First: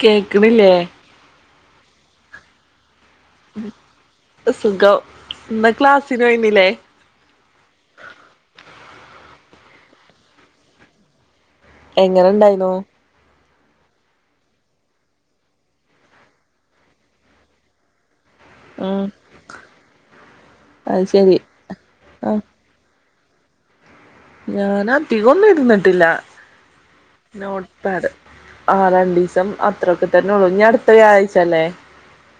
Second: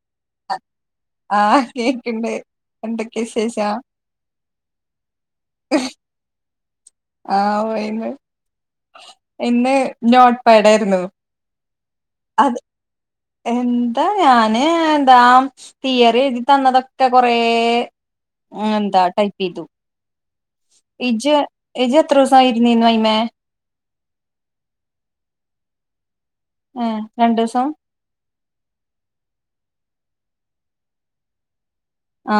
കേക്കണില്ലേ ആഹ് കേക്കുണ്ട് എന്തൊക്കെയ വിശേഷം സുഖം ഇന്ന് ക്ലാസിന് വുന്നില്ലേ ആഹ് പോയിന്ന് ഇന്ന് നോട്ടപ്പടായിരുന്നു എങ്ങനെ ഇണ്ടായിനോ എന്താ ഞാന് എന്താ തിയറി എഴുതി തന്നതൊക്കെ കൊറെ ആ എന്താ ഉം ടൈപ്പ ഇ അത് ഇജ ശരി ജ എത്ര ദിവസമായിരുന്നീന്ന് അൈ്മേ ഞൻ അധികംന്നും ഇരുന്നിട്ടില്ല ആ രണ്ടു ദിവസം ആ രണ്ടു ദിവസം അത്രൊക്കെ തന്നെ ഉള്ളു ഇനി അടുത്ത വ്യാഴാഴ്ച അല്ലേ ആ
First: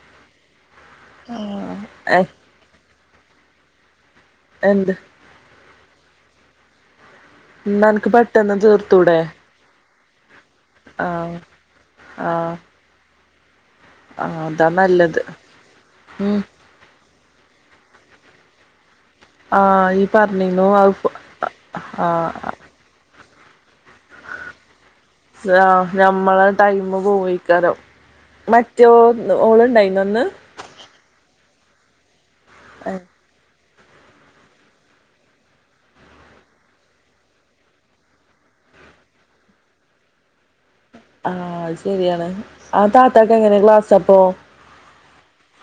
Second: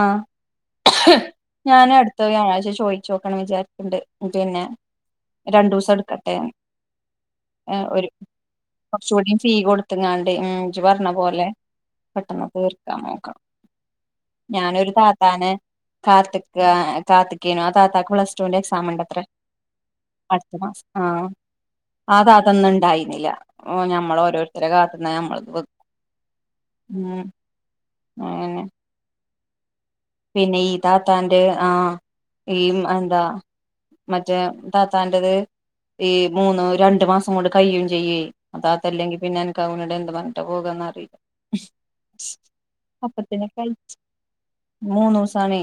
ഞാൻ അടുത്ത ഏഹ് വൃാഴായ്ച്ച ചോദിക്ക ചോക്കണം വിചാരിക്ക്‌ണ്ട് പിന്നെ എന്ത് രണ്ടു ദിവസം എടു കട്ടെ [unintelligible] ഇന്നാ അനക്ക്‌ പെട്ടെന്ന് തീർത്തൂടെ അപ്പ ഞാൻ ഉം ഇജ്ജ് പറഞ്ഞ ആഹ് പോലെ പെട്ടെന്ന് ആഹ് തീർക്കാൻ നോക്കണം ആഹ് അതാ ഞാനൊരു നല്ലത് താത്താനെ ഉം കാത്ത്ക്കാ കാത്ത് കാത്ത്ക്കേനി ആ താത്താക്ക് പ്ലടുവിന്റെ എക്സാം ഇണ്ട് ആഹ ഈ പറഞ്ഞീന്നു അത് ആഹ് ആഹ ഓ ഞമ്മള് ഓരോരുത്തരെ കാത്ത് ഹലോ ഞമ്മളെ ടൈമ് ഉം പോയിക്കാരം അങ്ങനെ മറ്റോ ഓള് ഇണ്ടായി വന്ന് പിന്നെ ഈ താത്താന്റെ ആ മം അന്താ മറ്റേ താത്താന്റെറത് ഈ മൂന്ന് രണ്ടു മാസം കൊണ്ട് കഴിയും ചെയ്യേ താത്ത അല്ലെങ്കിൽ പിന്നെ എനക്ക് അവനോട് എന്ത് പറഞ്ഞിട്ട പോക അറി ആഹ് അത് ശെരിയാണ് ആ താത്താക്ക് എങ്ങനെ ക്ലാസ്സ് അപ്പം? മൂന്നുസാണേ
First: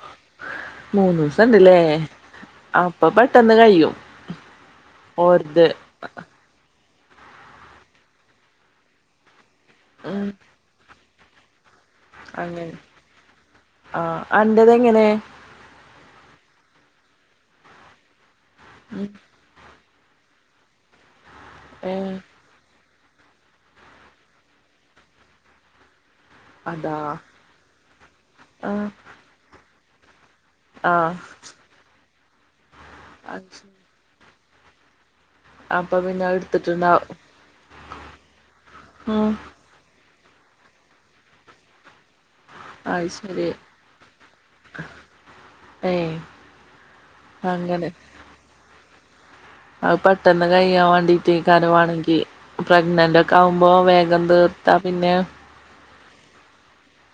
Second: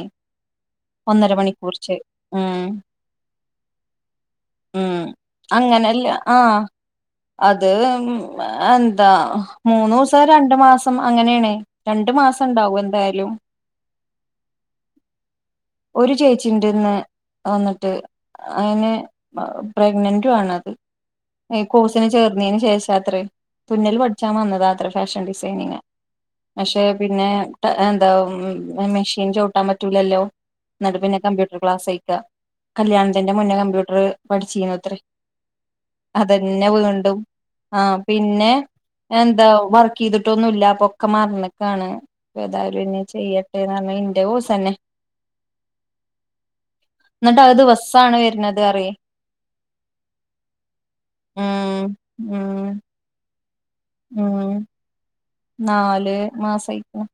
ഒന്നര മൂന്നൂസം ഇണ്ട്ല്ലേ മണിക്കൂറച്ച് ഉം അപ്പൊ പെട്ടെന്ന് കഴിയും ഉം ഓര്ത് അങ്ങനെല്ല ആഹ് അത് എന്താ മൂന്നുസം ഉം രണ്ടു മാ മസം അങ്ങനെയണേ. രണ്ടു മാസം അങ്ങനെ ഇണ്ടാവും എന്തായാലും. ആഹ് അന്റത് എങ്ങനെ? ഇതിന്ന് വന്നിട്ട് അയിന് ഉം പ പ്രെഗ്നന്റും ആണത്. ഈ കോഴ്സിന് ഏഹ് ചേർന്നേന് ശേഷം രാത്രി തുന്നല് പഠിച്ചാൻ വന്നതാത്രേ ഫാഷൻ ഡിസൈനിങ്. പക്ഷേ അതാ പിന്നെ എന്താവും ആഹ് മെഷിൻ ചൗട്ടാൻ പ റ്റൂലല്ലോ ഇന്നിട്ട് ആഹ് പിന്നെ കമ്പ്യൂട്ടർ ക്ലാസെയ്ക്ക കല്യാണത്തിന്റെ അത് മുന്നേ ശരി കമ്പ്യൂട്ടർ പഠിച്ചുന്ന് അത്രേ അപ്പൊ പിന്നെ അത് അതന്നെ എടുത്തിട്ടുണ്ടാവും വീണ്ടും ആ പിന്നെ ഉം എന്താ വർക് ചെയ്തിട്ട് എന്നിട്ട് ഒന്നുമില്ല ഒക്കെ മറന്നേക്കാണ് അപ്പാ താരുനി അത് ചെയ്യാ ശരി [unintelligible] അമ്മ എന്റെ കോഴ്സ് തന്നെ ഏഹ് എന്നിട്ട് അങ്ങനെ ദിവസംമാണ് വരുന്നത്. പറയ് അത് പെട്ടന്ന് കഴിയാൻ വേണ്ടിട്ട് ഉം കനവാണ് എനിക്ക് ഉം പ്രഗ്നന്റഒ മ്മോ വേഗം ഉം തീർത്താൽ പിന്നെ നാല് മാസം ആയിക്കുണു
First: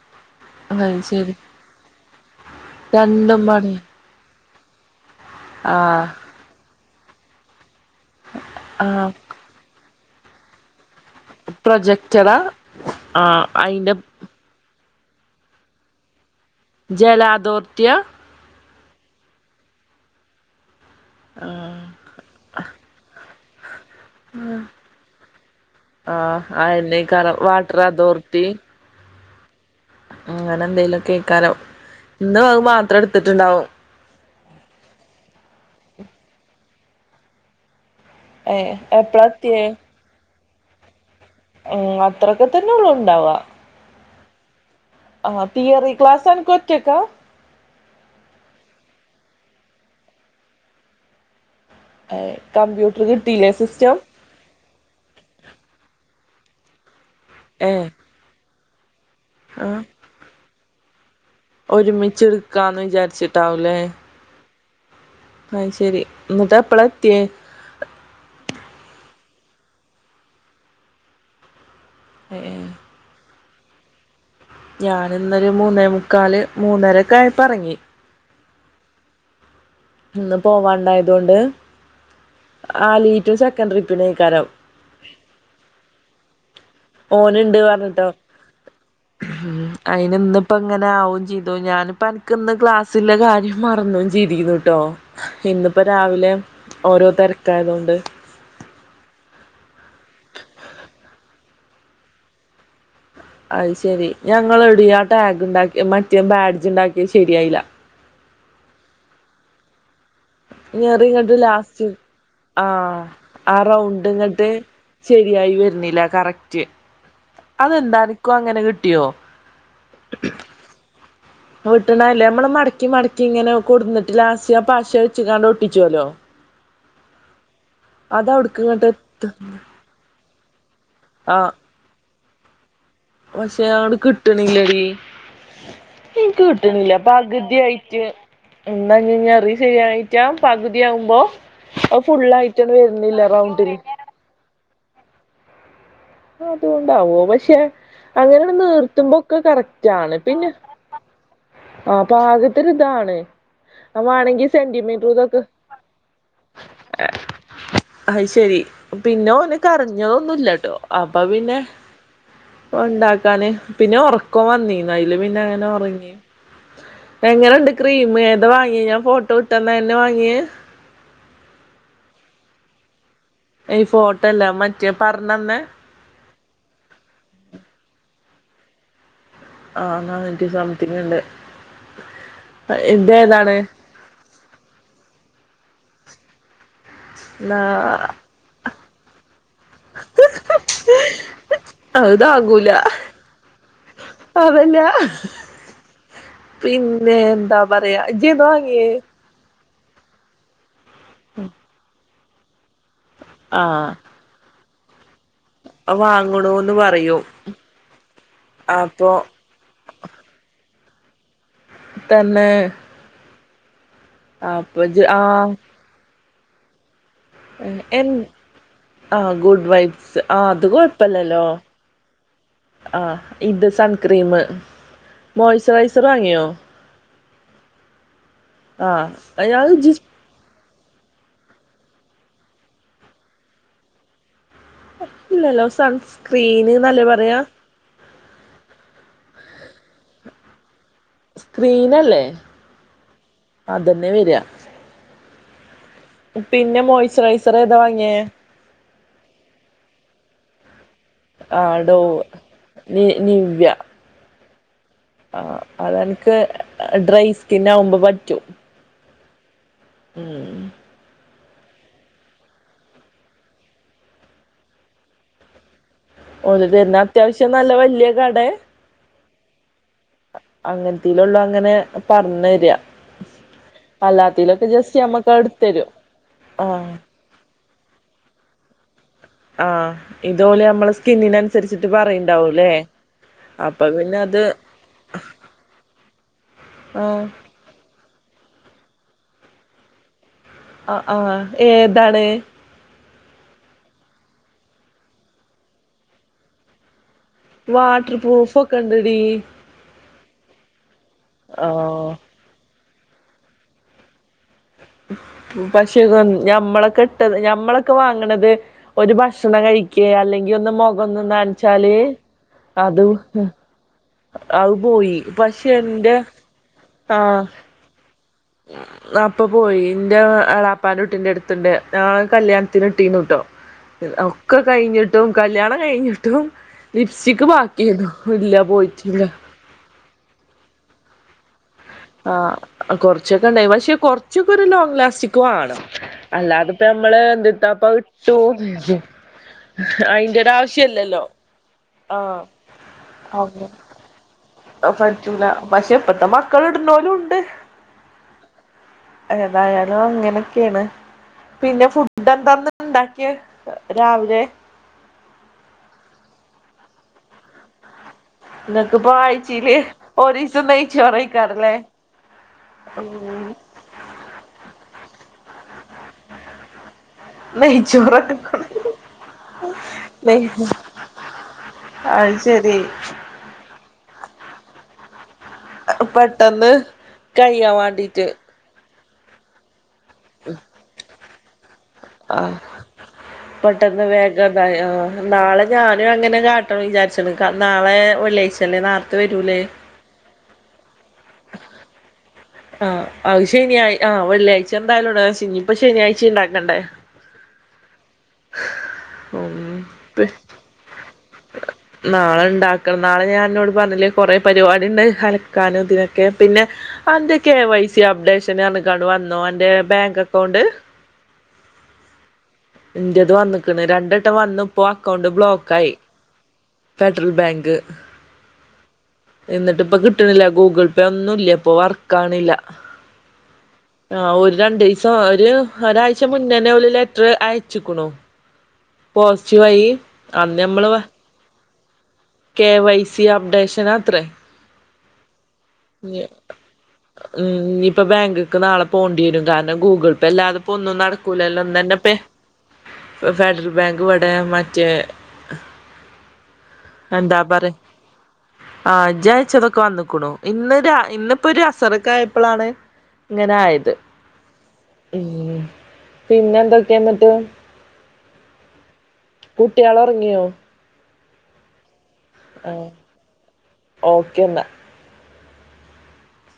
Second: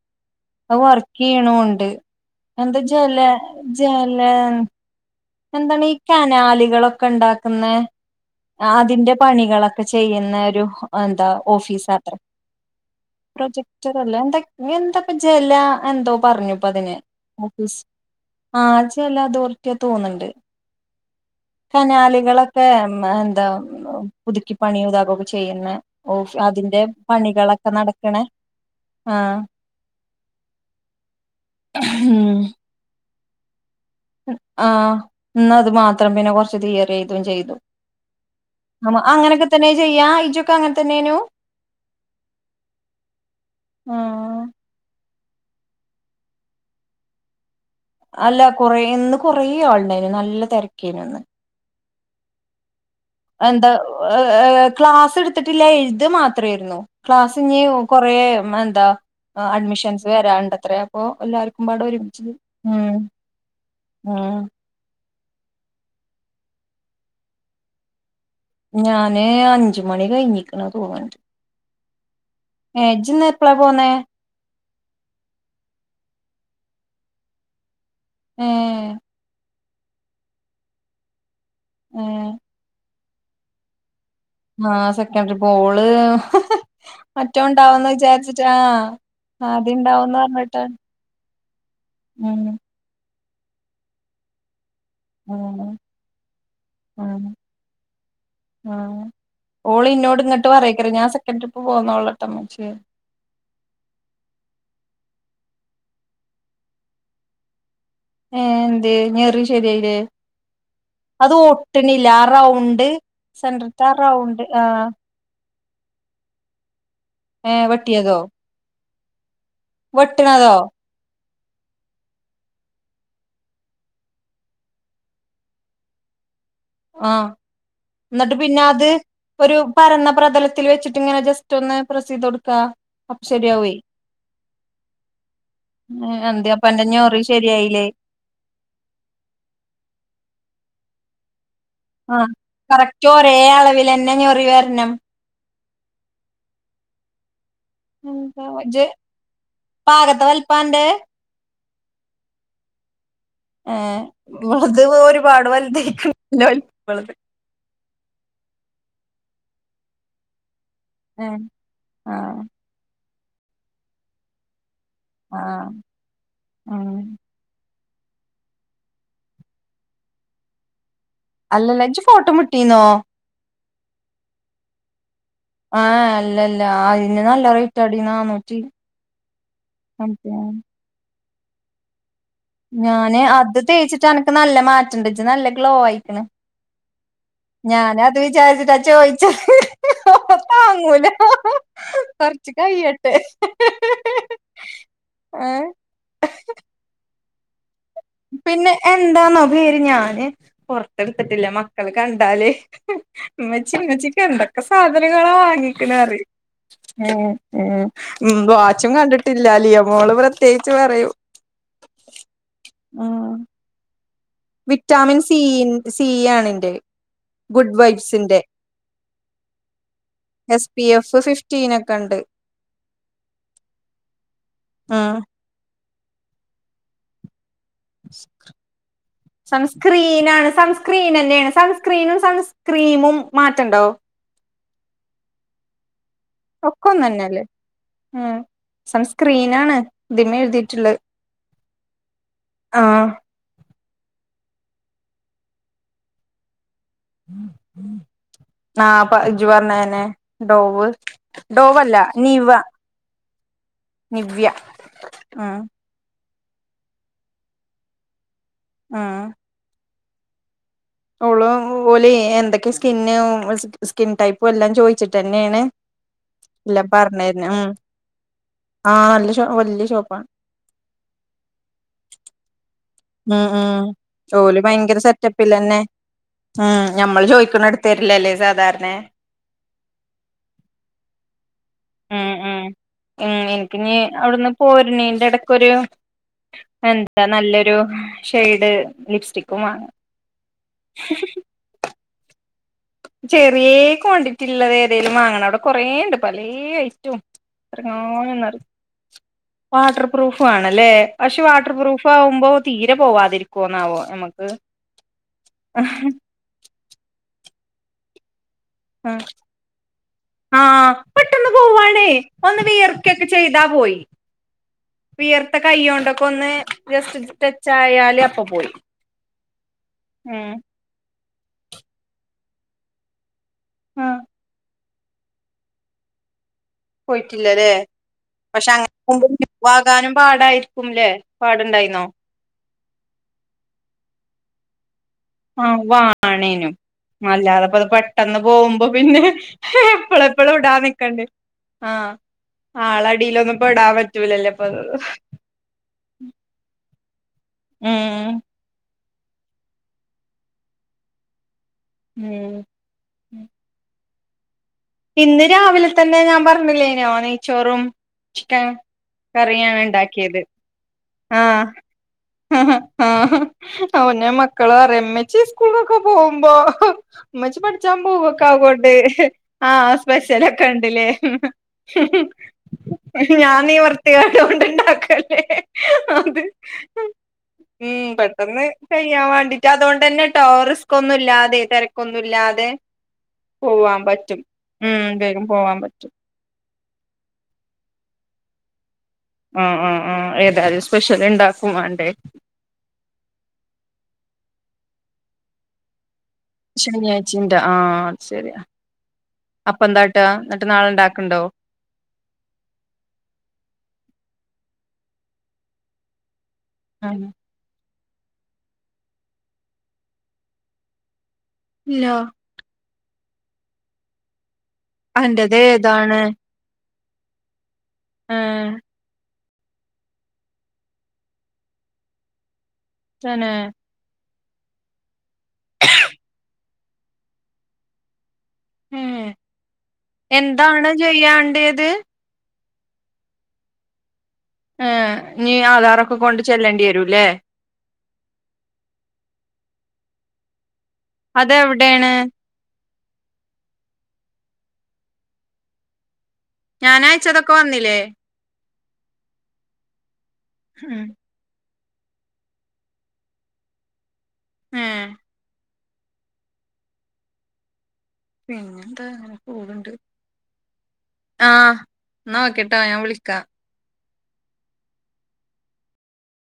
ഇപ്പ അത് ശരി വർക്യ്യാണുണ്ട് എന്താ ജല രണ്ടും പണിയാ എന്താണ് ആഹ് കനാലുകൾ ഒക്- കണ്ടോ ഉണ്ടാക്കുന്നെ ആ ആഹ് അതിന്റ പണികൾ ഇപ്പോ ചെയ്യുന്നൊരു ഹോ അതെന്താ ഓഫീസ്ത്ര പ്രൊജക്ടറാ ആഹ് അയിന്റെ പ്രൊജക്റ്റ്‌ർല്ലേ എന്താ ഇപ്പ ജല എന്തോ പറഞ്ഞുപ്പ ജലധോരിറ്റി ആ ആ ജലധോരിറ്റി അത് തോന്ന്ണ്ട് കനാലുകൾ ഒക്കെ [unintelligible] പുതുക്കി പണിയും [unintelligible] ഓക്കേ ചെയ്യുന്ന ഓഫ്‌ ആഹ് അതിന്റ അയന്നേക്കാരം പണികൾ ഓക്കേ വാട്ടർ നടക്കണ അതോറിറ്റി ആ അങ്ങനെ എന്താലും കേക്കലോ ഇന്ന് അത് മാത്രം എടുത്തു എടുത്തിട്ട്ണ്ടാവും ഹ് ആ ഇന്ന് അത് മാത്രം പിന്നെ കുറച് തിയറി എഴുതുകയും ചെയിതു. ഏഹ് നമ്മ എപ്പളാ അങ്ങനെക്ക തന്നെ ചെയ്യാ ഇച്ചും നിക്ക് അങ്ങനെ തന്നെന്നു മ്മ് അത്ര അത്ര തന്നെ ഉണ്ടാവാ മ്മ് ആ തിയറി ക്ലാസ്സ്‌ അനക്ക് ഒറ്റക്ക അല്ല കൊറേന്ന് ഇന്ന് കൊറന്ന് ആളുണ്ടരുന്നു നല്ല തിരക്ക് അയിന്നു ഇന്ന് ഏ കമ്പ്യൂട്ട- അതെന്താ ക്ലാസ്സ് എടുത്തിട്ടില്ല എഴ്ത മാ ത്രേയിരുന്നു ക്ലാസ് ഇനി ഏഹ് കൊറേ മൻ ദ ആ ആഹ് അഡ്മിഷൻസ് വരാണ്ട് ത്രെയാപ്പോ ഒരുമിച്ച് എടുക്കാന്ന് വിചാരിച്ചിട്ടാവൂ ല്ലേ ഉം അയ്ശരി ഇന്ന്ട്ട് എപ്പളാ എത്തിയേ ഞാന് അഞ്ചു മണി കഴിഞ്ഞിക്ക്ണ് തോന്ന്ണ്ട് ഏഹ് ഏ ജ്ന്ന് എപ്പളാ പോന്നേ ഞാൻ ഇന്നൊരു മൂന്നേ മുക്കാല് മൂന്നരൊക്കെ ആയപ്പെറങ്ങി ഏ ഇന്ന് പോവാണ്ടായതോണ്ട് ഏ ആലി റ്റു സെക്കണ്ടറി ആ സെക്കൻഡറി പ്പൊ ഓള് [unintelligible] മറ്റോ ഓനുണ്ട് ഒണ്ടാവന്ന് പറഞ്ഞിട്ടോ വിചാരിച്ചിട്ട് ആ ആദ്യണ്ടാവന്ന് പറഞ്ഞിട്ട് അ ഞാനിപ്പ ഉം എനക്കന്ന് ക്ലാസ്സില്ല ഞാൻ മറന്നും ജ്തിക്കുന്നു കേട്ടോ ഉം ഇന്നിപ്പോ രാവിലെ ഓരോ ഉം തിരക്കായത് കൊണ്ട് ഉം ഓള് ഇന്നോട് ഇങ്ങോട്ട് പറക്കരു ഞാൻ സെക്കൻഡ് ട്രിപ്പ് പോന്നതോള്ളട്ടമ്മ ച്ചി അത് ശെരി ഞങ്ങള എടാ ടാഗ് ഉണ്ടാക്കി മറ്റേ ബാഡ്ജ് ഉണ്ടാക്കിയ ശരിയായില്ല ഏ എന്ത് ഞറി ശരിയയില്ലേ ഞറി ഇങ്ങോട്ട് ലാസ്റ്റ് ആ ആ റൗണ്ട് ഇങ്ങോട്ട് ശരിയായി വര എന്നന്നില കറക്റ്റ് ഏ അതെന്താ വെട്ടിയതോ നിക്കോ അങ്ങനെ കിട്ട [unintelligible] വെട്ടണതോ വെട്ടണ അല്ലനമ്മള് മടക്കി മടക്കി ഇങ്ങനെ കൊടന്നിട്ട് ലാസ്റ്റ് പശ വെച്ച കാണ്ട് ഒട്ടിച്ചുവല്ലോ ആ അത് എന്നിട്ട് അവിടക്ക് പിന്നെ അത് ഇങ്ങട്ട് എത്ത ഒരു പറന്ന- പ്രതലത്തിൽ വെച്ചിട്ട് ഇങ്ങനെ ആ ജസ്റ്റ് ഒന്ന് പ്രസ് ചെയ്തു കൊടു ആ പക്ഷെ അടെ കിട്ടണില്ലടിീ എനിക്ക് എന്ത് അപ്പ എന്റെ കിട്ടണില്ല ഞൊറി ശരിയായില്ലേ പകുതിയായിട്ട് എന്താന്നറിഞഞ്ഞാ ശരിയായിട്ടാ ഞാൻ പകുതി തി ഉ്പോ [unintelligible] ആ കറക്റ്റ് ഒരേ റൗണ്ടില് അളവിലന്നെ ഞൊറി വരനം അതുകൊണ്ടാവോ പക്ഷേ അങ്ങനെഇന്നെ ഇജ്ജ് നിർത്തുമ്പോക്കെ കറക്റ്റാണ് പാകത്തെ പിന്നെ വലിപ്പാ അന്റെ ആ പാകത്തിനിതാണ് ഏ വളുത് ഒരുപാട് [unintelligible] വലുതല്ലോലുളുത് അത് ശരി പിന്നെ ഓനു കരഞ്ഞോന്നുംല്ലട്ടോ എ ആ ഉണ്ടാക്കാന് പിന്നെ ഒറക്കോൻ വന്നീ അയിലെ പിന്നങ്ങനെ ആഹ് ഉറങ്ങി ഉം എങ്ങനൊണ്ട് ക്രീം ഏതാ വാങ്ങിയെ ഞാൻ ഫോട്ടോ ഇട്ടന്ന തന്നെയാ വാങ്ങിയെ അല്ലല്ല ച്ചെ ഫോട്ടോ മുട്ടീന്നോ ഈ ഫോട്ടോല്ല മറ്റേ പറഞ്ഞന്നെ ആ അല്ലല്ല ആയിന് നല്ല റേറ്റ് അടിന്നാണു ജ [inaudible] ആ ആ എനിക്ക് സമത്തിനുണ്ട് ഞാന് ഏതാണ് അത് തേച്ചിട്ടാണെ നല്ല മാറ്റണ്ട് ച്ചി നല്ല ഗ്ലോ ആയിക്കണ് ഞാന അത് വിചാരിച്ചിട്ടാ ചോയിച്ചാ അത് കൊറച്ച് താങ്ങുല കഴിയട്ടെ അതന്നെയാ ഏ പിന്നെ പറയ ഇജേജന്ന വാങ്ങിയേ പിരിഞ്ഞാനെ പുറ എടുത്തിട്ടില്ല മക്കൾ കാണെ ട്ടാലേ ആ മ്മച്ചി മ്മച്ചിക്കത്ത വാങ്ങണൂന്ന് ക [unintelligible] പറയും ഊമ് ഊമ് വാച്ചും അപ്പൊ കണ്ടിട്ടില്ല ലിയമോള് പ്രത്യേകി ച്ച് പറയും [unintelligible] ആഹ് അപ്പൊ ഇജ്ജ് വിറ്റാമിൻ ആ സീൻ സിയാണ് ന്റെ good wipes S P F അത്കൊഴപ്പല്ലല്ലോ ഫിഫ്റ്റീൻ ഒക്കെ ഉണ്ട് ആ ഇത് സൺ സക്രീമ് ഉം മോയിസ്റ്ററൈസ സ്റാങ്ങിയൊ ജിസ് സൺസ്ക്രീനാണ് സംസ് സ്ക്രീൻ തന്നെയാണ് സൺസ്ക്രീനും സൺസ്ക്രീമും മാറ്റണ്ടോ ഇല്ലല്ലോ സങ് ക്രീന് നല്ല പറയാ ഉ സൺസ്ക്രീനാണ് ഇതിമേ എഴുതിയിട്ടുള്ളത് സ്ക്രീനല്ലേ ആഹ് അതെന്നെ വരാ പിന്നെ മോയ്സ്ചറൈസർ ഏതാ വാങ്ങിയേ ആപ്പ ജു പറഞ്ഞന്നെ ഡോവ് ആ ഡോവല്ല ഡോ നിവ്വ നി നിവ്യ വ്യ ആ അതെന്നെ ഡ്രൈ സ്കിൻ ആകുമ്പോ പറ്റും ആഹ് ഉം ഓളോ പോലെ എന്തെക്കെ സ്കിന്ന് സ്കിൻ ടൈപ്പും എല്ലാം ചോയിച്ചിട്ടെന്നെയാണ് ഒല് തന്നെ അത്യാശ്യം നല്ല വല്യ കടേ? ആ നല്ല വല്യ ഷോപ്പാണ് അങ്ങനത്തീലൊള്ളൂ അങ്ങനെ പറണ്ണരെ ഉം ഉം ജോലി ഭയങ്കര നമ്മക്ക് സെറ്റപ്പിലെന്നെ എടുത്തരും ഉം ആഹ് ഞമ്മൾ ചോ [unintelligible] എടുത്തരില്ലല്ലേ സാധാരണ ആ ഇതോലെ നമ്മള് സ്കിന്നിനൊ ഉം ഉം ഉം എനിക്ക് അപ്പൊ നീ പിന്നെ അത് അവിടുന്ന് പോര്നീന്റെ ഇടക്കൊരു എന്താ ആഹ് നല്ലൊരു ഷെയ്ഡ് ലിപ്സ്റ്റിക്കുംമാണം ആ ആഹ് ഏ എന്താണേ ചെറിയ ക്വാണ്ടിറ്റിള്ളത് ഏതേങ്കലും വാങ്ങണ അവിടെ കൊറേ ഉണ്ട് പലേ ഐറ്റവും വാട്ടർ പ്രൂഫ് ഒക്കെണ്ടടി പ്രൂഫാണല്ലേ ക്ഷേ വാട്ടർപ്രൂഫ് ആവുമ്പോൾ തീ പോവാതിരിക്കുന്നാവോ നമുക്ക് പശു ഞമ്മളെ കെട്ടത് നമ്മളൊക്കെ വാങ്ങണത് ഒരു ഭക്ഷണം കഴിക്ക അല്ലെങ്കിൽ ഒന്ന് ആഹ് മുഖം ഒന്ന് പെട്ടെന്ന് നനച്ചാല് പോവാണേ ഒന്ന് അത് വിയർക്കൊക്കെ ചെയ്താ പോയി അത് പോയി വിയർത്ത പക്ഷെ എന്റെ കൈയ്യോണ്ടൊക്കെ ഒന്ന് ആ ജസ്റ്റ് ടച്ച് ആയാല് അപ്പൊ പോയി അപ്പൊ പോയി ന്റെ ഉം എളാപ്പാന്റെ കുട്ടി കുട്ടിന്റെ അട്ത്തണ്ട് ഞങ്ങൾ കല്യാണത്തിന് ഇട്ടീന്ന്ട്ടോ ആഹ് ഒക്കെ കഴിഞ്ഞിട്ടും കല്യാണം കഴിഞ്ഞിട്ടും ലിപ്സ്റ്റിക്ക് പോയിട്ടില്ലല്ലേ ബാക്കിയായിരുന്നു ഇല്ല പക്ഷെ അങ്ങനെ പോയിട്ടില്ല ആകുമ്പോ പോകാനും പാടായിരിക്കും ല്ലേ? പാടുണ്ടായി ആ ആ കുറച്ചൊക്കെ ഉണ്ടായി പക്ഷെ കുറച്ചൊക്ക ഒരു ലോങ് ലാസ് ആ വാണേനും അല്ലാതെപ്പോ ഇത് എന്തിത്താപ്പ ഇട്ടു പെട്ടെന്ന് പോകുമ്പോ പിന്നെ അയിന്റെ ഒരു എപ്പളെപ്പളും ഇടാ ആവശ്യല്ലല്ലോ നിക്കണ്ടെ ആ ആഹ് ആളടിയിലൊന്നും അങ്ങനെ ഇപ്പ ഇടാൻ പറ്റൂലല്ലേ പറ്റൂല പക്ഷെ ഇപ്പത്തെ മക്കൾ ഇടു അവരും ഉണ്ട് ഉം ഏതായാലും അങ്ങനൊക്കെയാണ് പിന്നെ ഫുഡ് ഉം എന്താന്ന ഇണ്ടാക്കിയേ? രാവിലെ ഇന്ന് രാവിലെ തന്നെ ഞാൻ പറഞ്ഞില്ലേനോ നെയച്ചോറും എന്നിട്ട് ഇപ്പൊ ആയ്ചീല് ഇണ്ടാക്കിയത് ഒരീസം നെയ്ച്ചോറും ചോറയ്ക്കാറില്ലേ ആ ആ അ അന്നെ മക്കള് പറയും മ്മച്ചി സ്കൂ സ്കൂൾകൊക്കെ പോകുമ്പോ ഇമ്മച്ചി പഠിച്ചാൻ നെയ്ച്ചോറൊക്കെ പോവൊക്കെ ആവോണ്ട് ആ നെയ് സ്പെഷ്യലൊക്കെ ഇണ്ട്ല്ലേ അത് ശരി ഞാനീ [unintelligible] പെട്ടെന്ന് കഴിയാൻ ഉം വാണ്ടിട്ട് പെട്ടെന്ന് കഴിയാൻ വേണ്ടിട്ട് അതുകൊണ്ട് തന്നെ ടോറിസ്ക് ഒന്നുമി ല്ലാതെ തി ആ പെട്ടെന്ന് പറ്റും വേഗം ത ആ ഉം വേഗം നാളെ പോവാൻ ഞാനും പറ്റും അങ്ങനെ കാ ട്ടണമെന്ന് വിചാരിച്ചണ് നാളെ വെള്ളിയാഴ്ചയല്ലേ നാ ആ ആ ആ എപ്പ് സ്പെഷ്യൽ ഉണ്ടാക്കും വാണ്ടേ ആഹ് അത് ശനി ആ വെള്ളിയഴ്ച എന്തായാലും ഉണ്ടാവൂല ഇനിപ്പ ശനിയാഴ് ച്ചി ഇണ്ടാക്കണ്ടേ ആ ശരിയാ അപ്പൊ എന്താട്ടാ ഉം എന്നിട്ട് നാളെ ഉണ്ടാ നാളെ ഉണ്ടാക്കണം നാളെ ഞാനന്നോട് പർഞ്ഞില്ലേ കൊറെ പരിപാടി ഉണ്ട്ന്ന് അലക്കാനും ഇതിനൊക്കെ പിന്നെ അൻ്റക്കെ എ വൈ സി അപ്ഡേഷൻ ഒക്കെ വന്നോ അന്റെ ബാങ്ക് അക്കൗണ്ട് ഇല്ലാ ഇൻ്റത് വന്ന്ക്ണ് രണ്ടട്ടം വന്ന് ഇപ്പോ അക്കൗണ്ട് അൻ്റത് ബ്ലോക്കായി ഏതാണ് ഫെഡറൽ ബാങ്ക് ഏഹ് എന്നിട്ട് ഇപ്പ കിട്ടണില്ല ഗൂഗിൾ പേ ഒന്നുമില്ല ഇപ്പൊ വർക്കാവണില്ല തന്നെ ആ ഒരു രണ്ടീസം ഒരു ഒരാഴ്ച മുന്നേനെ ഒരു ലെറ്റർ അയച്ചേക്കണൂ ഏഹ് പോസിറ്റീവായി അന്ന് നമ്മള് ത് കെ വൈ സി അപ്ഡേഷൻ അത്രേ ഏഹ് ഇനി ഉം ആധാറൊക്കെ കൊണ്ട് ചെല്ലേണ്ടി വരൂല്ലേ ഇനി ഇപ്പൊ ബാങ്ക്ക്ക് നാളെ പോവേണ്ടി വരും കാരണം ഗൂഗിൾ ബല്ലാത് ഇപ്പൊന്നും നടക്കൂലല്ലോ അതെവിടെയാണ് ഇന്നന്നെപ്പേ ഫെഡരൽ ബാങ്ക് ബടെ മറ്റേ ഞാന് അയച്ചതൊക്കെ വന്നില്ലേ ആ ഇജയച്ചതൊക്ക വന്ന്ക്കണു ഇന്ന് രാ ഉം ഇന്ന് ഇപ്പോ ഒര സറക്കായപ്പളാണ് ഇങ്ങനെ ആയത് ഏഹ് ഉം പിന്നെന്തൊക്കെയ ഇന്നട്ട് പിന്നെന്താ അങ്ങനെ പോണ് ണ്ട് ഉറങ്ങിയോ ആഹ് എന്ന ഓക്കെ ട്ടോ ഞാൻ വിളിക്കാ ഓക്കേ ന്നാ